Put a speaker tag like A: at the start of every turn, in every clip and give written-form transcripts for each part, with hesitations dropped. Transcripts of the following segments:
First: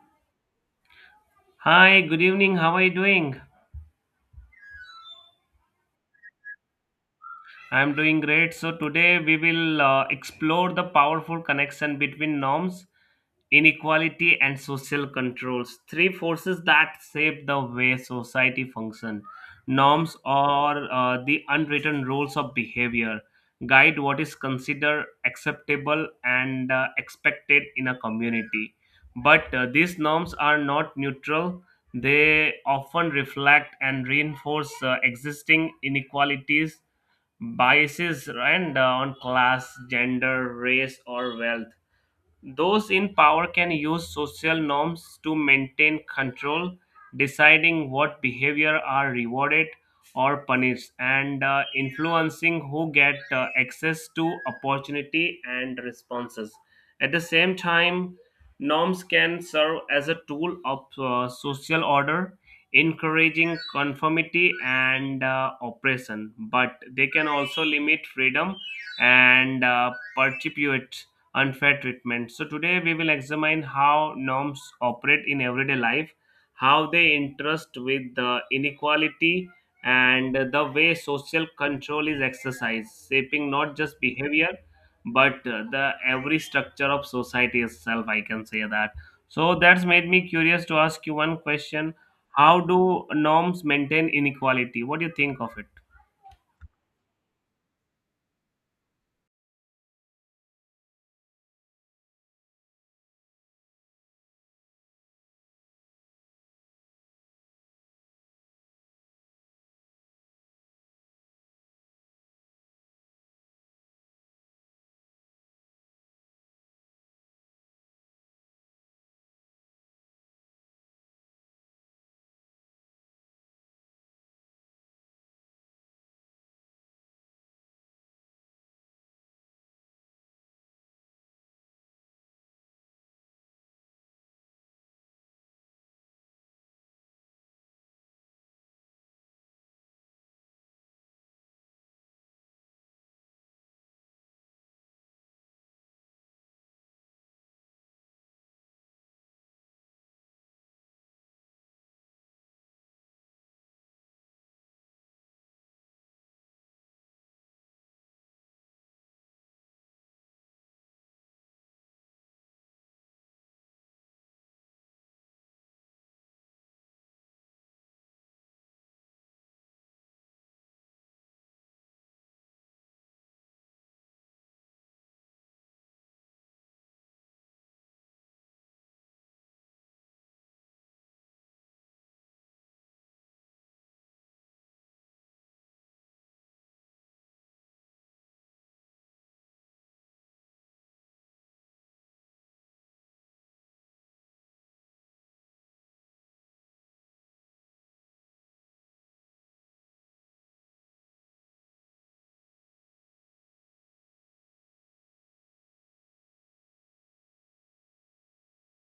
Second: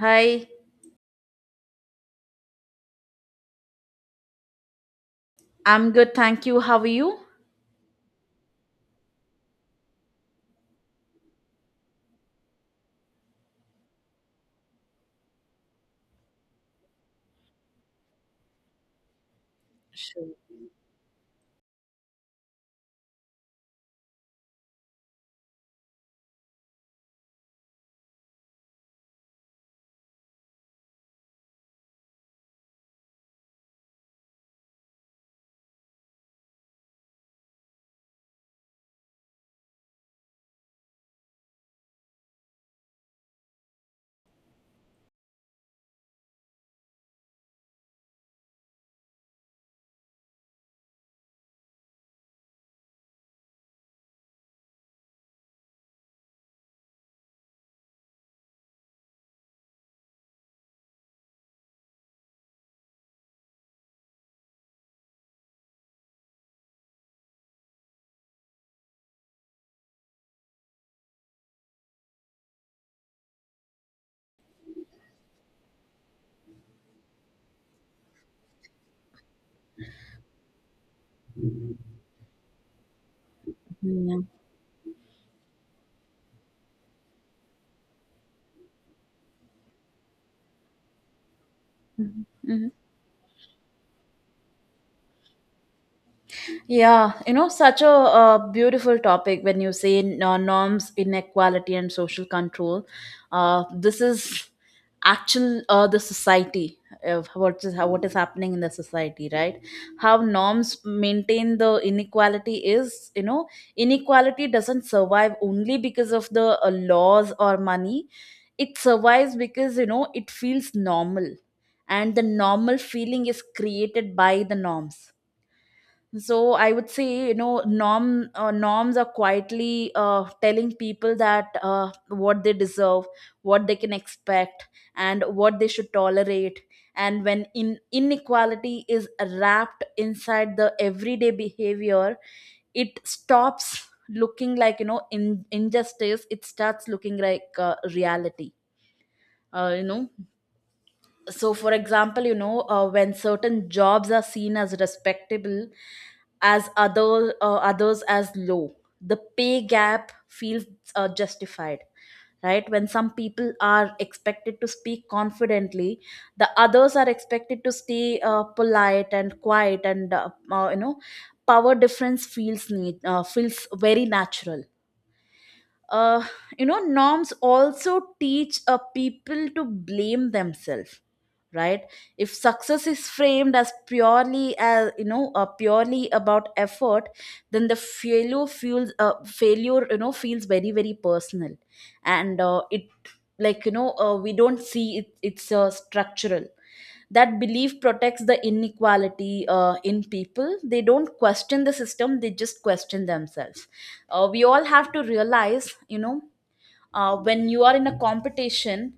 A: Hi,
B: Hi, good evening. How are you doing?
A: I'm good, thank you. How are you?
B: I'm doing great. So today we will explore the powerful connection between norms, inequality, and social controls, three forces that shape the way society functions. Norms are the unwritten rules of behavior, guide what is considered acceptable and expected in a community. But these norms are not neutral. They often reflect and reinforce existing inequalities biases and on class, gender, race, or wealth. Those in power can use social norms to maintain control, deciding what behavior are rewarded or punished, and influencing who get access to opportunity and responses. At the same time, norms can serve as a tool of social order, encouraging conformity and oppression, but they can also limit freedom and perpetuate unfair treatment. So, today we will examine how norms operate in everyday life, how they interest with the inequality, and the way social control is exercised, shaping not just
A: Yeah.
B: behavior but the every structure of society itself. I can say that. So, that's made me curious to ask you one question.
A: Mhm,
B: How
A: mhm.
B: do norms maintain inequality? What do you think of it?
A: Yeah, you know, such a beautiful topic when you say norms, inequality, and social control. This is actual the society of what is what is happening in the society, right? How norms maintain the inequality is, you know, inequality doesn't survive only because of the laws or money. It survives because, it feels normal, and the normal feeling is created by the norms. So I would say, norms are quietly telling people that, what they deserve, what they can expect, and what they should tolerate. And when in inequality is wrapped inside the everyday behavior, it stops looking like, in injustice. It starts looking like reality. uh, you know so for example, when certain jobs are seen as respectable as others as low, the pay gap feels justified, right? When some people are expected to speak confidently, the others are expected to stay polite and quiet, and power difference feels very natural. uh, Norms also teach a people to blame themselves, right? If success is framed as purely as, purely about effort, then the failure feels, failure you know feels very very personal. And it, we don't see it, it's structural. That belief protects the inequality in people. They don't question the system, they just question themselves. We all have to realize, you know, when you are in a competition,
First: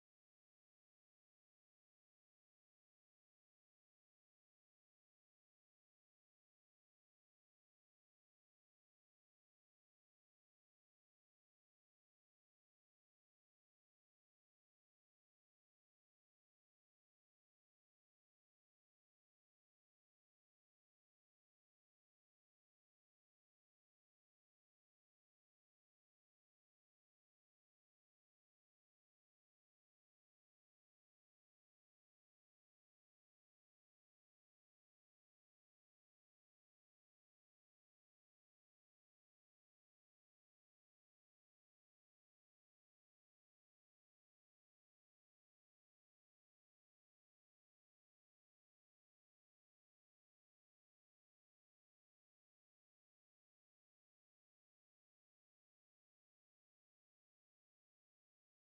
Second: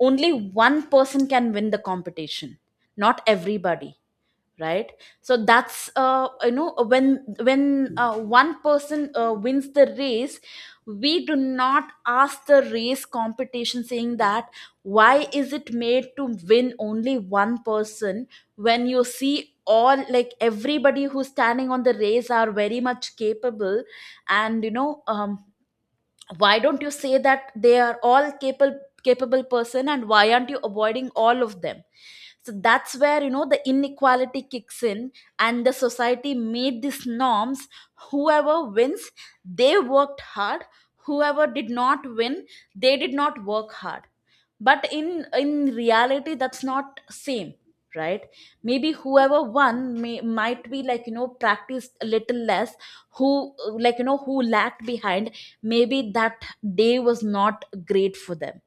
A: only one person can win the competition, not everybody, right? So that's, when one person wins the race, we do not ask the race competition, saying that why is it made to win only one person, when you see all, like, everybody who's standing on the race are very much capable. And, you know, why don't you say that they are all capable person, and why aren't you avoiding all of them? So that's where, you know, the inequality kicks in, and the society made these norms. Whoever wins, they worked hard. Whoever did not win, they did not work hard. But in reality, that's not same, right? Maybe whoever won, may, might be, like, you know, practiced a little less. Who, like, you know, who lagged behind, maybe that day was not great for them.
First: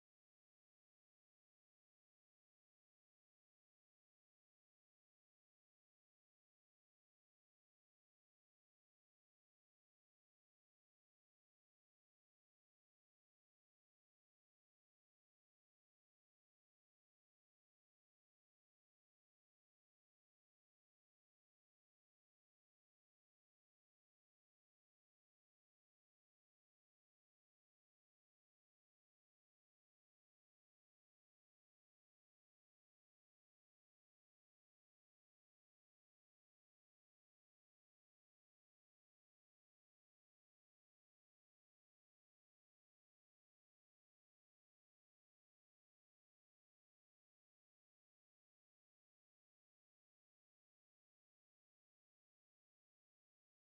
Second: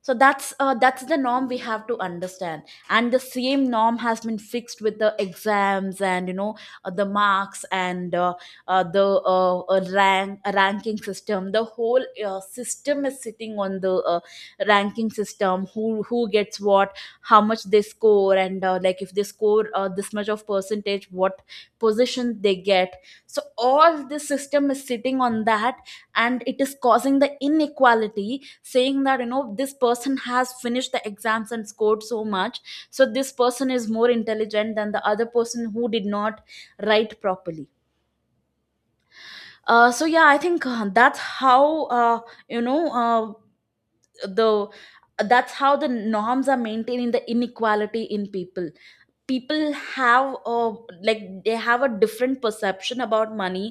A: So that's, that's the norm we have to understand. And the same norm has been fixed with the exams, and, you know, the marks, and the, ranking system. The whole system is sitting on the ranking system, who gets what, how much they score, and like, if they score this much of percentage, what position they get. So all this system is sitting on that, and it is causing the inequality, saying that, you know, this person has finished the exams and scored so much, so this person is more intelligent than the other person who did not write properly. So yeah, I think that's how, you know uh, the that's how the norms are maintaining the inequality in people. People have, like, they have a different perception about money,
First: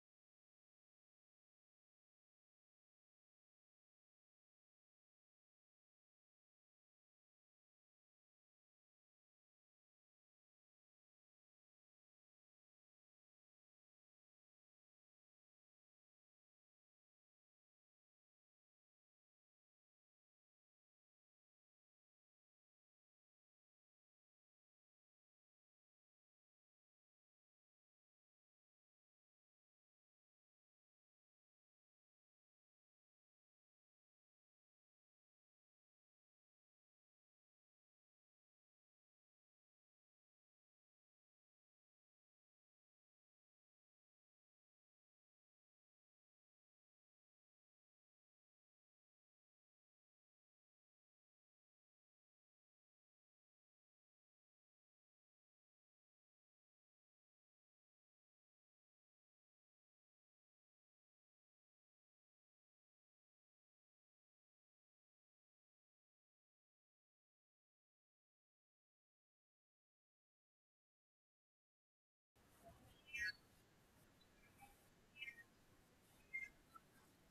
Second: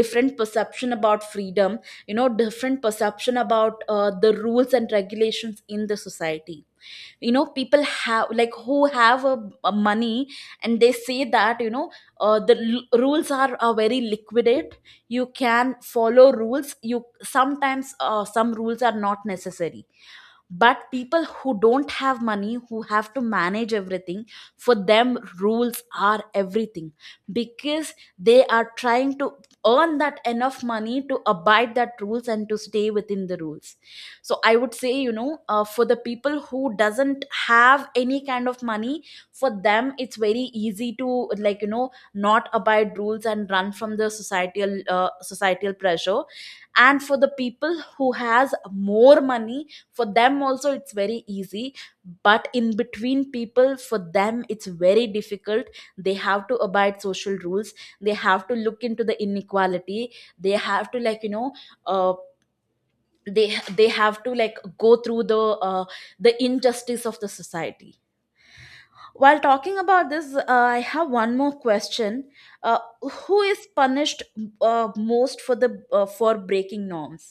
A: different perception about freedom, you know, different perception about the rules and regulations in the society. You know, people have, like, who have a money, and they say that, you know, the rules are very liquidate. You can follow rules, you sometimes, some rules are not necessary. But people who don't have money, who have to manage everything, for them rules are everything, because they are trying to earn that enough money to abide that rules and to stay within the rules. So I would say, you know, for the people who doesn't have any kind of money, for them it's very easy to, like, you know, not abide rules and run from the societal societal pressure. And for the people who has more money, for them also it's very easy. But in between people, for them it's very difficult. They have to abide social rules, they have to look into the inequality, they have to, like, you know, uh, they have to, like, go through the, uh, the injustice of the society. While talking about this, I have one more question. uh, who is punished, uh, most for the, for breaking norms?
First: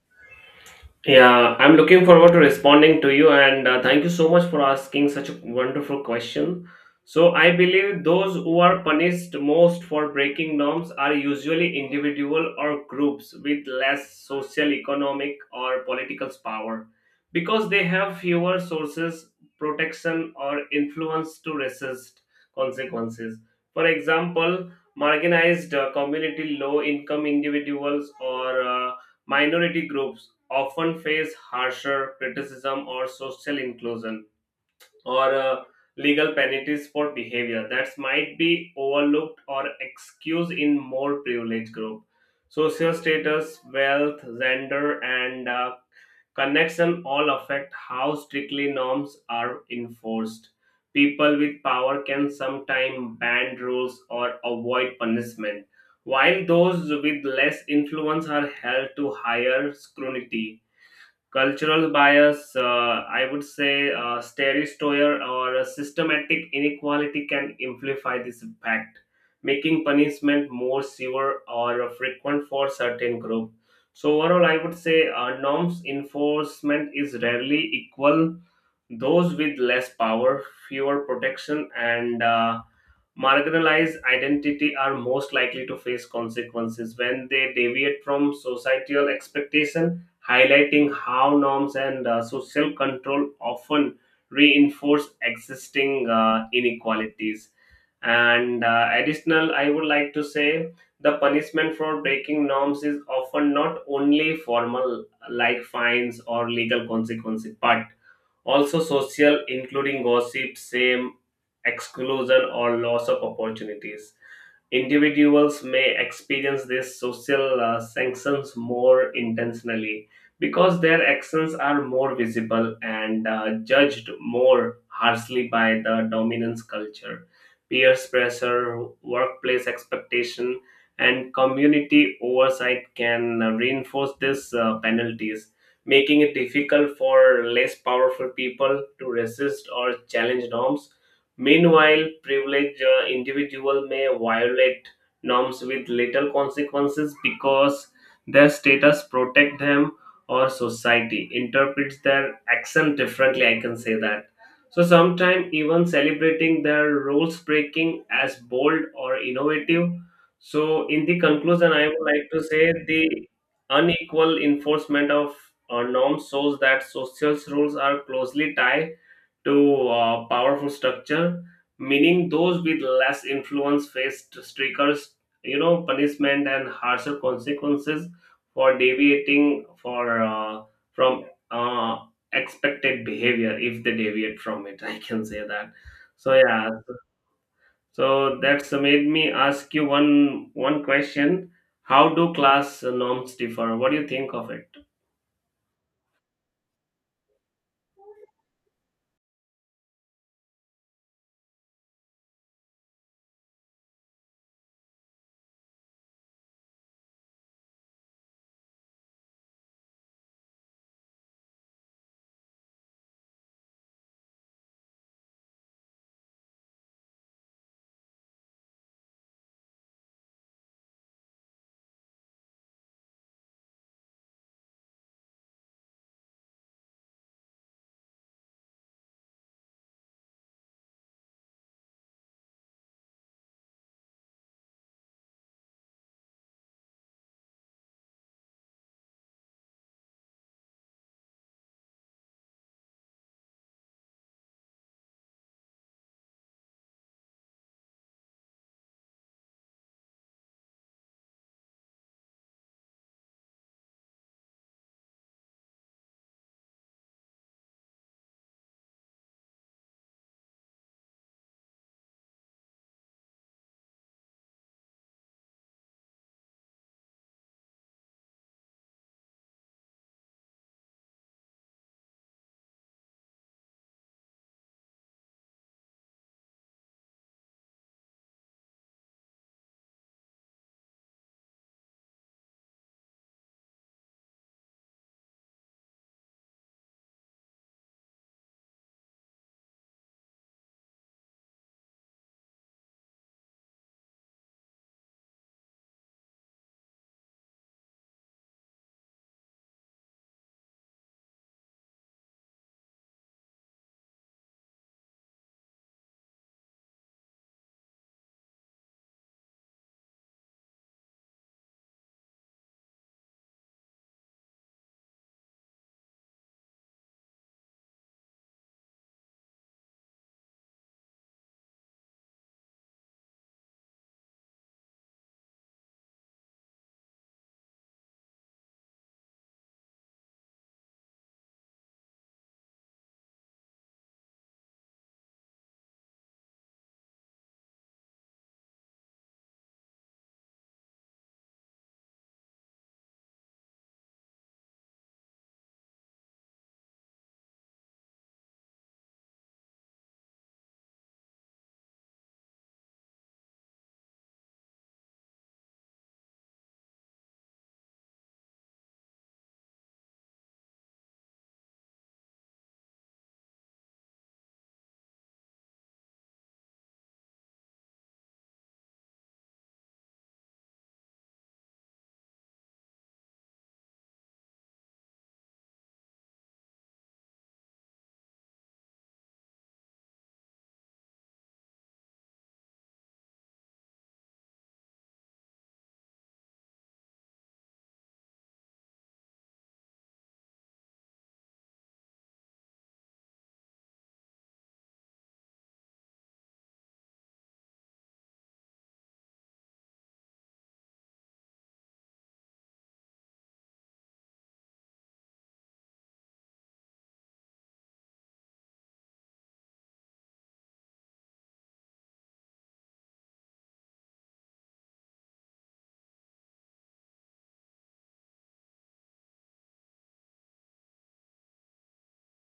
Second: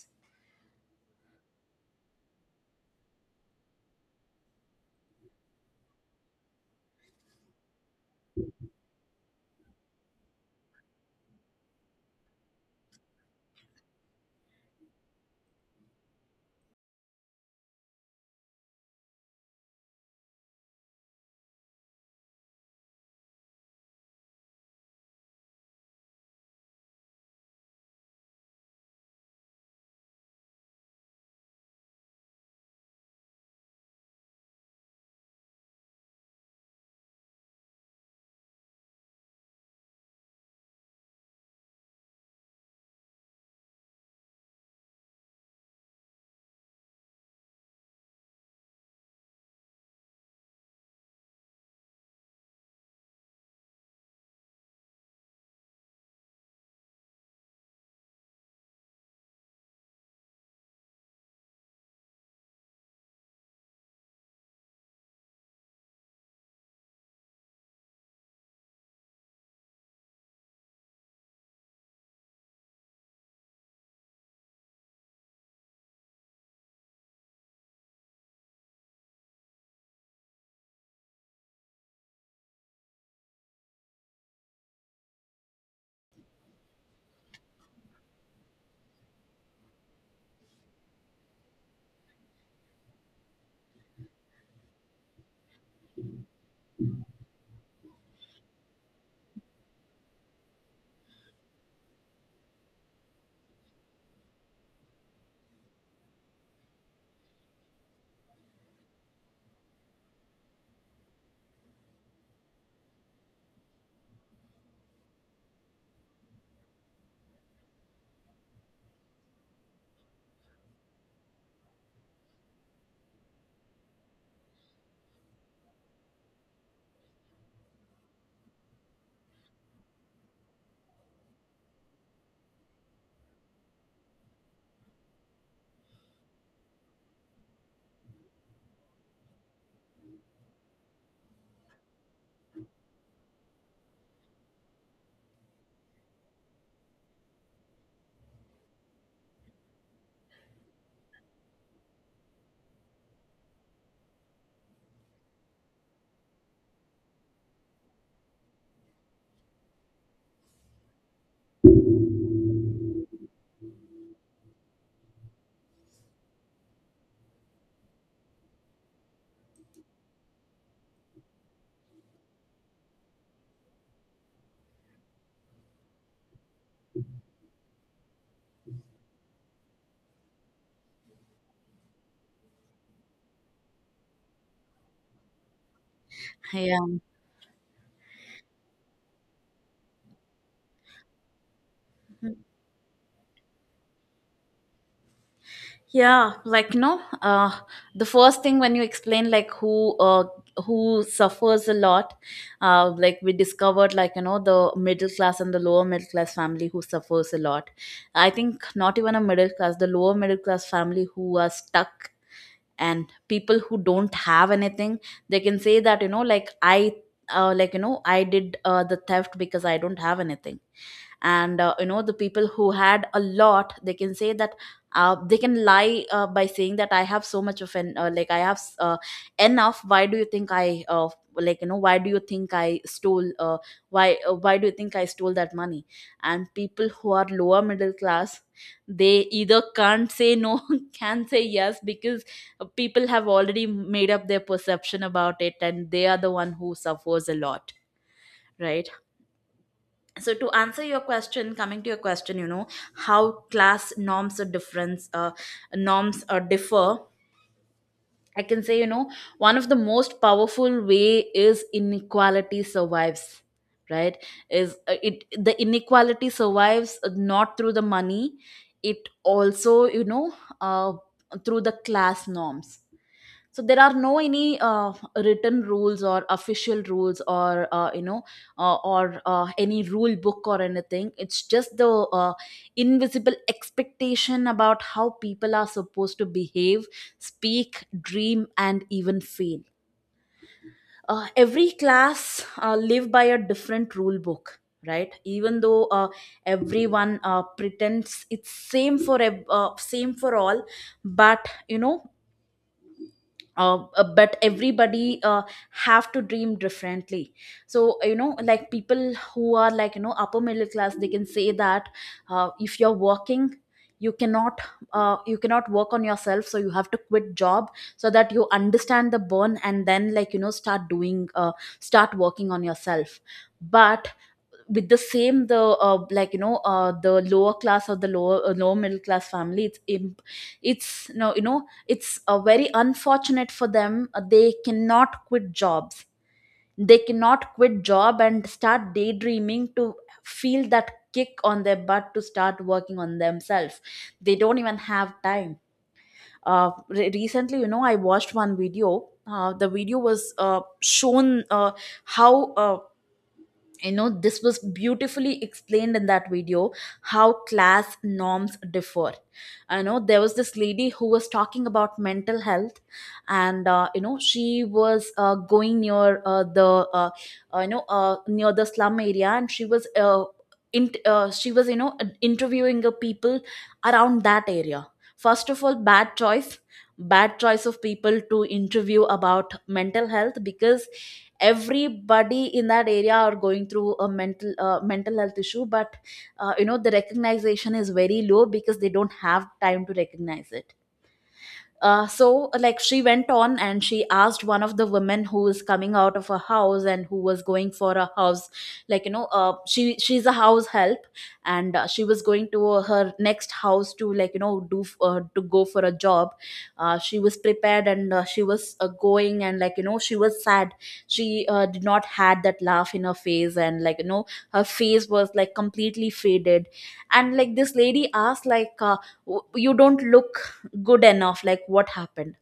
B: Yeah, I'm looking forward to responding to you, and thank you so much for asking such a wonderful question. So, I believe those who are punished most for breaking norms are usually individual or groups with less social, economic, or political power because they have fewer sources, protection, or influence to resist consequences. For example, marginalized community, low income individuals, or Minority groups often face harsher criticism or social inclusion or legal penalties for behavior that might be overlooked or excused in more privileged groups. Social status, wealth, gender, and Connection all affect how strictly norms are enforced. People with power can sometimes bend rules or avoid punishment, while those with less influence are held to higher scrutiny cultural bias I would say stereostoyer or a systematic inequality can amplify this impact making punishment more severe or frequent for certain group. So overall I would say norms enforcement is rarely equal. Those with less power, fewer protection, and Marginalized identity are most likely to face consequences when they deviate from societal expectation, highlighting how norms and social control often reinforce existing inequalities. And additional, I would like to say the punishment for breaking norms is often not only formal, like fines or legal consequences, but also social, including gossip, shame, exclusion, or loss of opportunities. Individuals may experience these social sanctions more intentionally because their actions are more visible and judged more harshly by the dominance culture. Peer pressure, workplace expectation, and community oversight can reinforce these penalties making it difficult for less powerful people to resist or challenge norms. Meanwhile, privileged individuals may violate norms with little consequences because their status protect them or society interprets their action differently. I can say that. So sometimes even celebrating their rules breaking as bold or innovative. So in the conclusion, I would like to say the unequal enforcement of norms shows that social rules are closely tied to powerful structure, meaning those with less influence faced stricter, you know, punishment and harsher consequences for deviating for from uh, expected behavior if they deviate from it. I can say that. So yeah,
A: Yeah,
B: so that's made me ask you one question. How do class norms differ? What do you think of it?
A: yeah, like, no, the first thing, when you explain, like, who suffers a lot, like, we discovered, like, you know, the middle class and the lower middle class family who suffers a lot. I think not even a middle class, the lower middle class family who are stuck. And people who don't have anything, they can say that, you know, like, I, like, you know, I did the theft because I don't have anything. And, you know, the people who had a lot, they can say that, they can lie by saying that I have so much of an, like, I have enough, why do you think I, like, you know, why do you think I stole, why, why do you think I stole that money? And people who are lower middle class, they either can't say no can say yes, because, people have already made up their perception about it, and they are the one who suffers a lot, right? So to answer your question, coming to your question, you know, how class norms are difference, norms are differ. I can say, you know, one of the most powerful way is inequality survives, right? Is, it the inequality survives, not through the money, it also, you know, uh, through the class norms. So there are no any written rules or official rules, or, you know, or any rule book or anything. It's just the, uh, invisible expectation about how people are supposed to behave, speak, dream, and even fail. Every class live by a different rule book, right? Even though, everyone pretends it's same for same for all. But you know, but everybody, have to dream differently. So, you know, like, people who are, like, you know, upper middle class, they can say that, if you're working, you cannot, you cannot work on yourself, so you have to quit job, so that you understand the burn, and then, like, you know, start doing, start working on yourself. But with the same the, like, you know, the lower class, or the lower middle class family, it's no, you know, it's very unfortunate for them, they cannot quit jobs. They cannot quit job and start daydreaming to feel that kick on their butt to start working on themselves. They don't even have time. Recently, you know, I watched one video. The video was shown, how you know, this was beautifully explained in that video, how class norms differ. I know there was this lady who was talking about mental health. And, you know, she was going near the, uh, near the slum area, and she was, she was, you know, interviewing the people around that area. First of all, bad choice, bad choice of people to interview about mental health, because everybody in that area are going through a mental health issue. But, you know, the recognition is very low, because they don't have time to recognize it. So, like, she went on, and she asked one of the women who is coming out of a house, and who was going for a house, like, you know, she's a house help. And, she was going to her next house to, like, you know, do to go for a job. She was prepared, and, she was, going, and, like, you know, she was sad. She, did not had that laugh in her face, and, like, you know, her face was like completely faded. And, like, this lady asked, like, "W- you don't look good enough, like, what happened?"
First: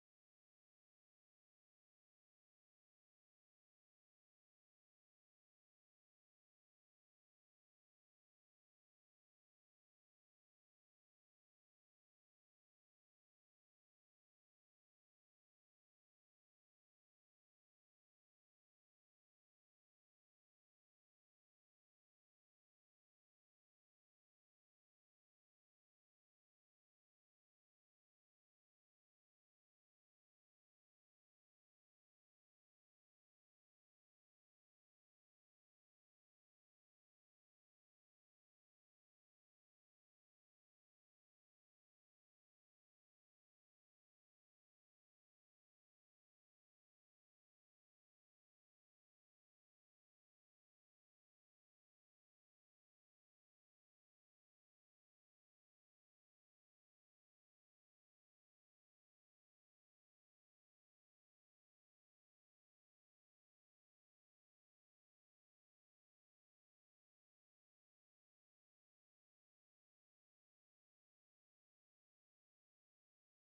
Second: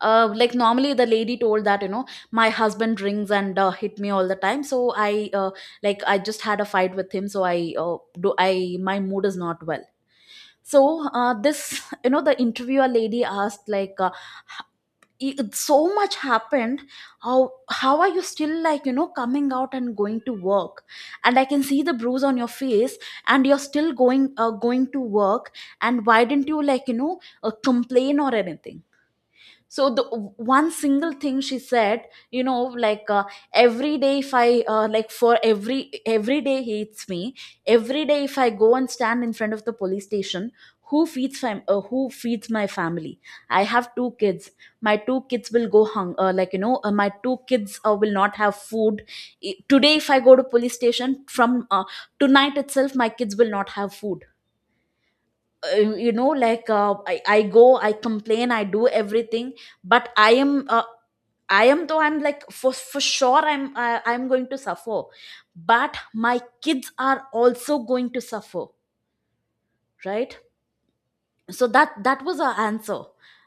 A: Like, normally, the lady told that, you know, "My husband drinks, and, hit me all the time, so I, like, I just had a fight with him, so I, do I, my mood is not well." So, this you know, the interviewer lady asked, like, "It- so much happened, how how are you still, like, you know, coming out and going to work. And I can see the bruise on your face, and you're still going to work. And why didn't you, like you know complain or anything? So the one single thing she said, you know like uh, every day if I like for every day he eats me. Every day if I go and stand in front of the police station, who feeds who feeds my family? I have two kids. My two kids will go hung like you know my two kids will not have food. Today if I go to police station from tonight itself, my kids will not have food. uh, I go, I complain, I do everything, but I am, though I'm, for sure I'm going to suffer, but my kids are also going to suffer, right? So that was our answer,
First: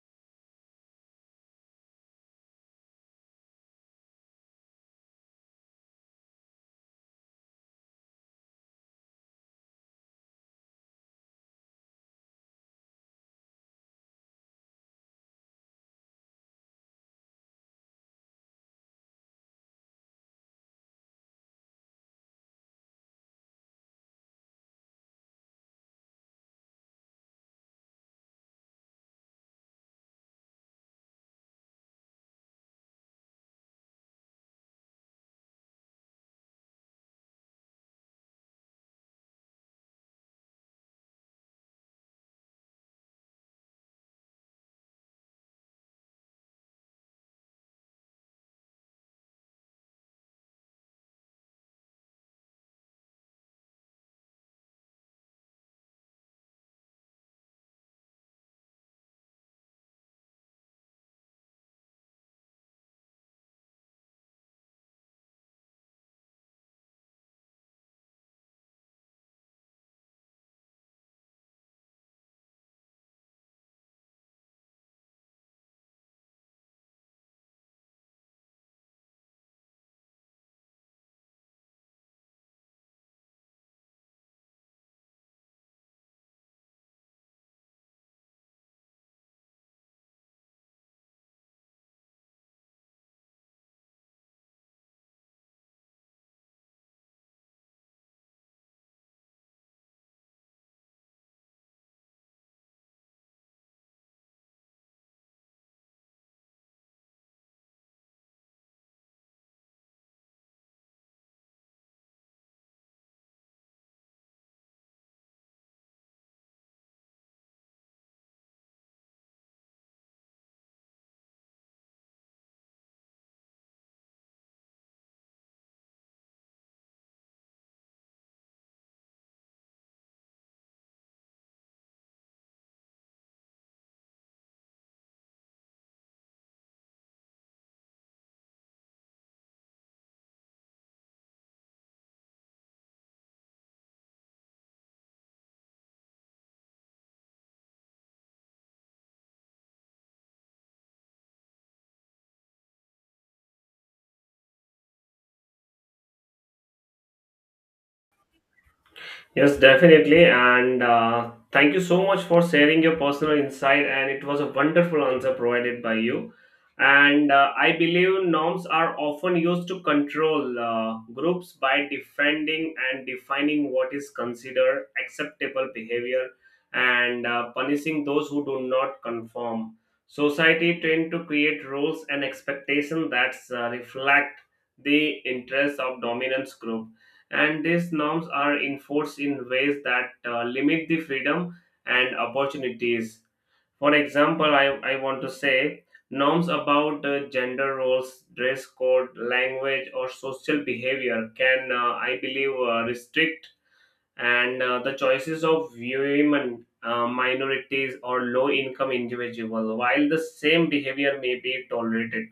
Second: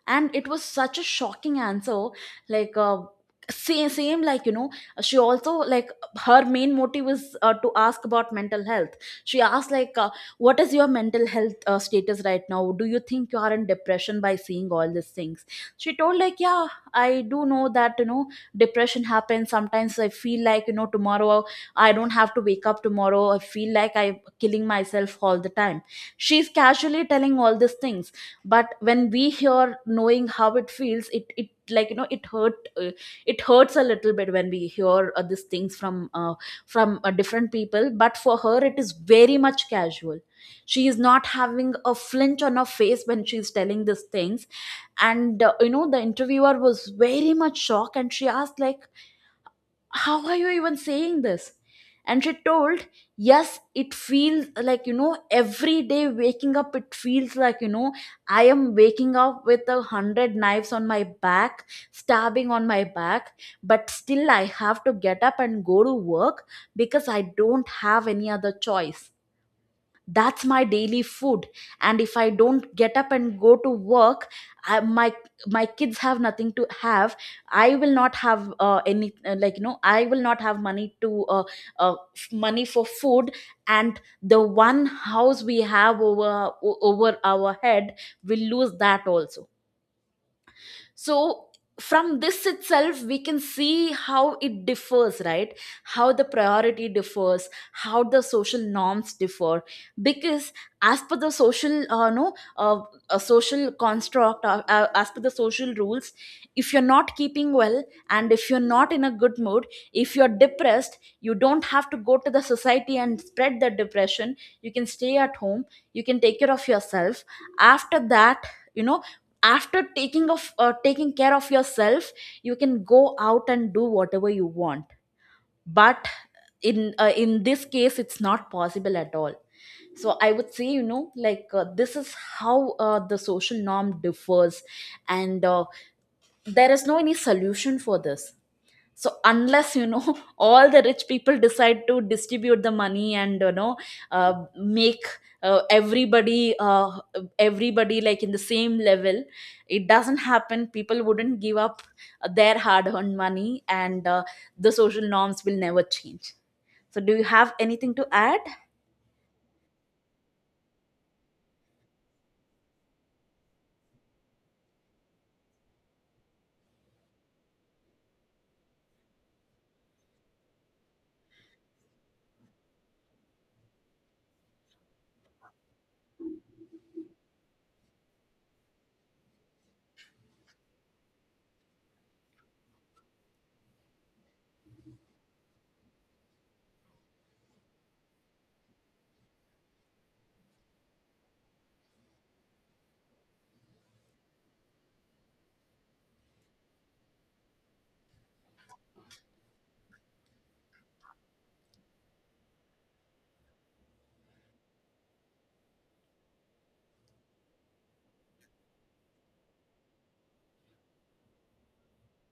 A: and it was such a shocking answer. Like same, same like you know she also like Her main motive was to ask about mental health. She asked, what is your mental health status right now? Do you think you are in depression by seeing all these things? She told, like, yeah, I do know that, you know, depression happens. Sometimes I feel like, you know, tomorrow I don't have to wake up tomorrow. I feel like I'm killing myself all the time. She's casually telling all these things, but when we hear, knowing how it feels, it like you know it hurt it hurts a little bit when we hear these things from different people. But for her it is very much casual. She is not having a flinch on her face when she's telling these things. And, you know, the interviewer was very much shocked, and she asked, like, how are you even saying this? And she told, yes, it feels like, you know, every day waking up, it feels like, you know, I am waking up with 100 knives on my back, stabbing on my back. But still I have to get up and go to work, because I don't have any other choice. That's my daily food. And if I don't get up and go to work, my my kids have nothing to have. I will not have any like you know I will not have money to money for food. And the one house we have over over our head, will lose that also. So from this itself we can see how it differs, right? How the priority differs, how the social norms differ. Because as per the social no a social construct, as per the social rules, if you're not keeping well, and if you're not in a good mood, if you're depressed, you don't have to go to the society and spread the depression. You can stay at home, you can take care of yourself. After that, you know, after taking care of yourself, you can go out and do whatever you want. But in this case it's not possible at all. So I would say, you know, this is how the social norm differs. And there is no any solution for this. So unless, you know, all the rich people decide to distribute the money, and you know, make everybody, everybody, like, in the same level, it doesn't happen. People wouldn't give up their hard earned money, and the social norms will never change. So do you have anything to add?
B: Yes, definitely. And thank you so much for sharing your personal insight. And it was a wonderful answer provided by you. And I believe norms are often used to control groups by defending and defining what is considered acceptable behavior and punishing those who do not conform. Society tend to create rules and expectations that reflect the interests of dominance group and these norms are enforced in ways that limit the freedom and opportunities. For example, I want to say norms about gender roles, dress code, language, or social behavior can, I believe, restrict and the choices of women, minorities, or low-income individuals, while the same behavior may be tolerated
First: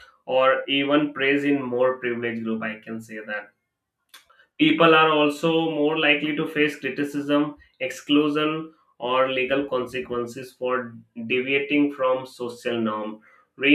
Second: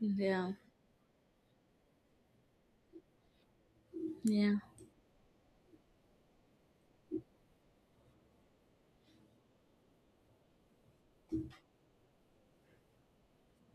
A: Yeah,
B: or even praised in more privileged group. I can say that.
A: yeah,
B: People are also more likely to face criticism, exclusion, or legal consequences for deviating from social norm,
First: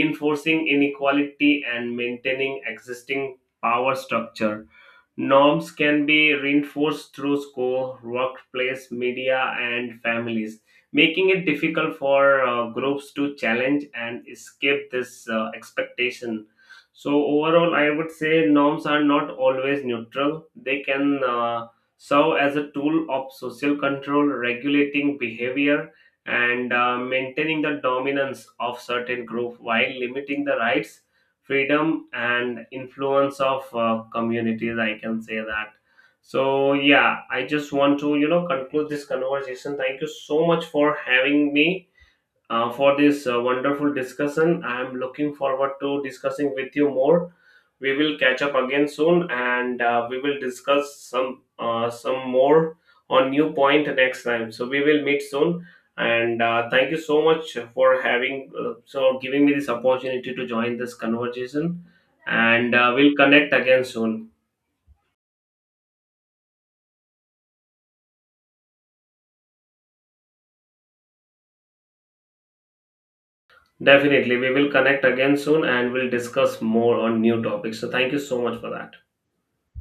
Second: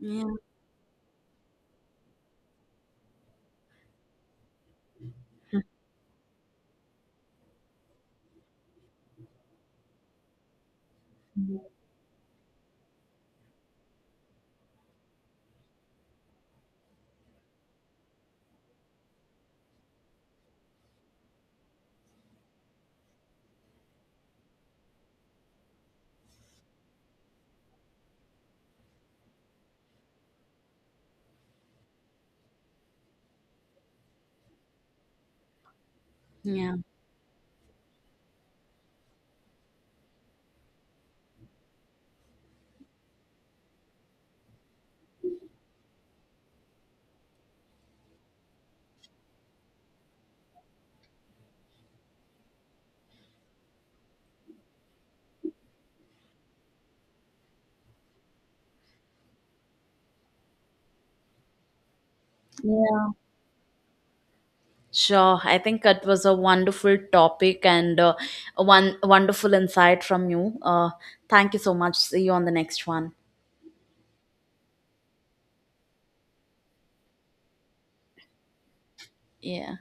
A: yeah,
B: inequality and maintaining existing power structure. Norms can be reinforced through school, workplace, media, and families, making it difficult for groups to challenge and escape this expectation. So, overall, I would say norms are not always neutral. They can serve as a tool of social control, regulating behavior, and maintaining the dominance of certain group while limiting the rights freedom and influence of communities. I can say that. So
A: yeah,
B: yeah, I just want to, you know, conclude this conversation. Thank you so much for having me for this wonderful discussion. I am looking forward to discussing with you more. We will catch up again soon, and we will discuss some more on new point next time. So we will meet soon, and thank you so much for having so giving me this opportunity to join this conversation, and
A: yeah.
B: we'll connect again soon.
A: Sure, I think it was a wonderful topic and, a one wonderful insight from you. Thank you so much. See you on the next one.
B: Definitely, we will connect again soon, and we'll discuss more on new topics. So thank you so much for that.
A: Yeah.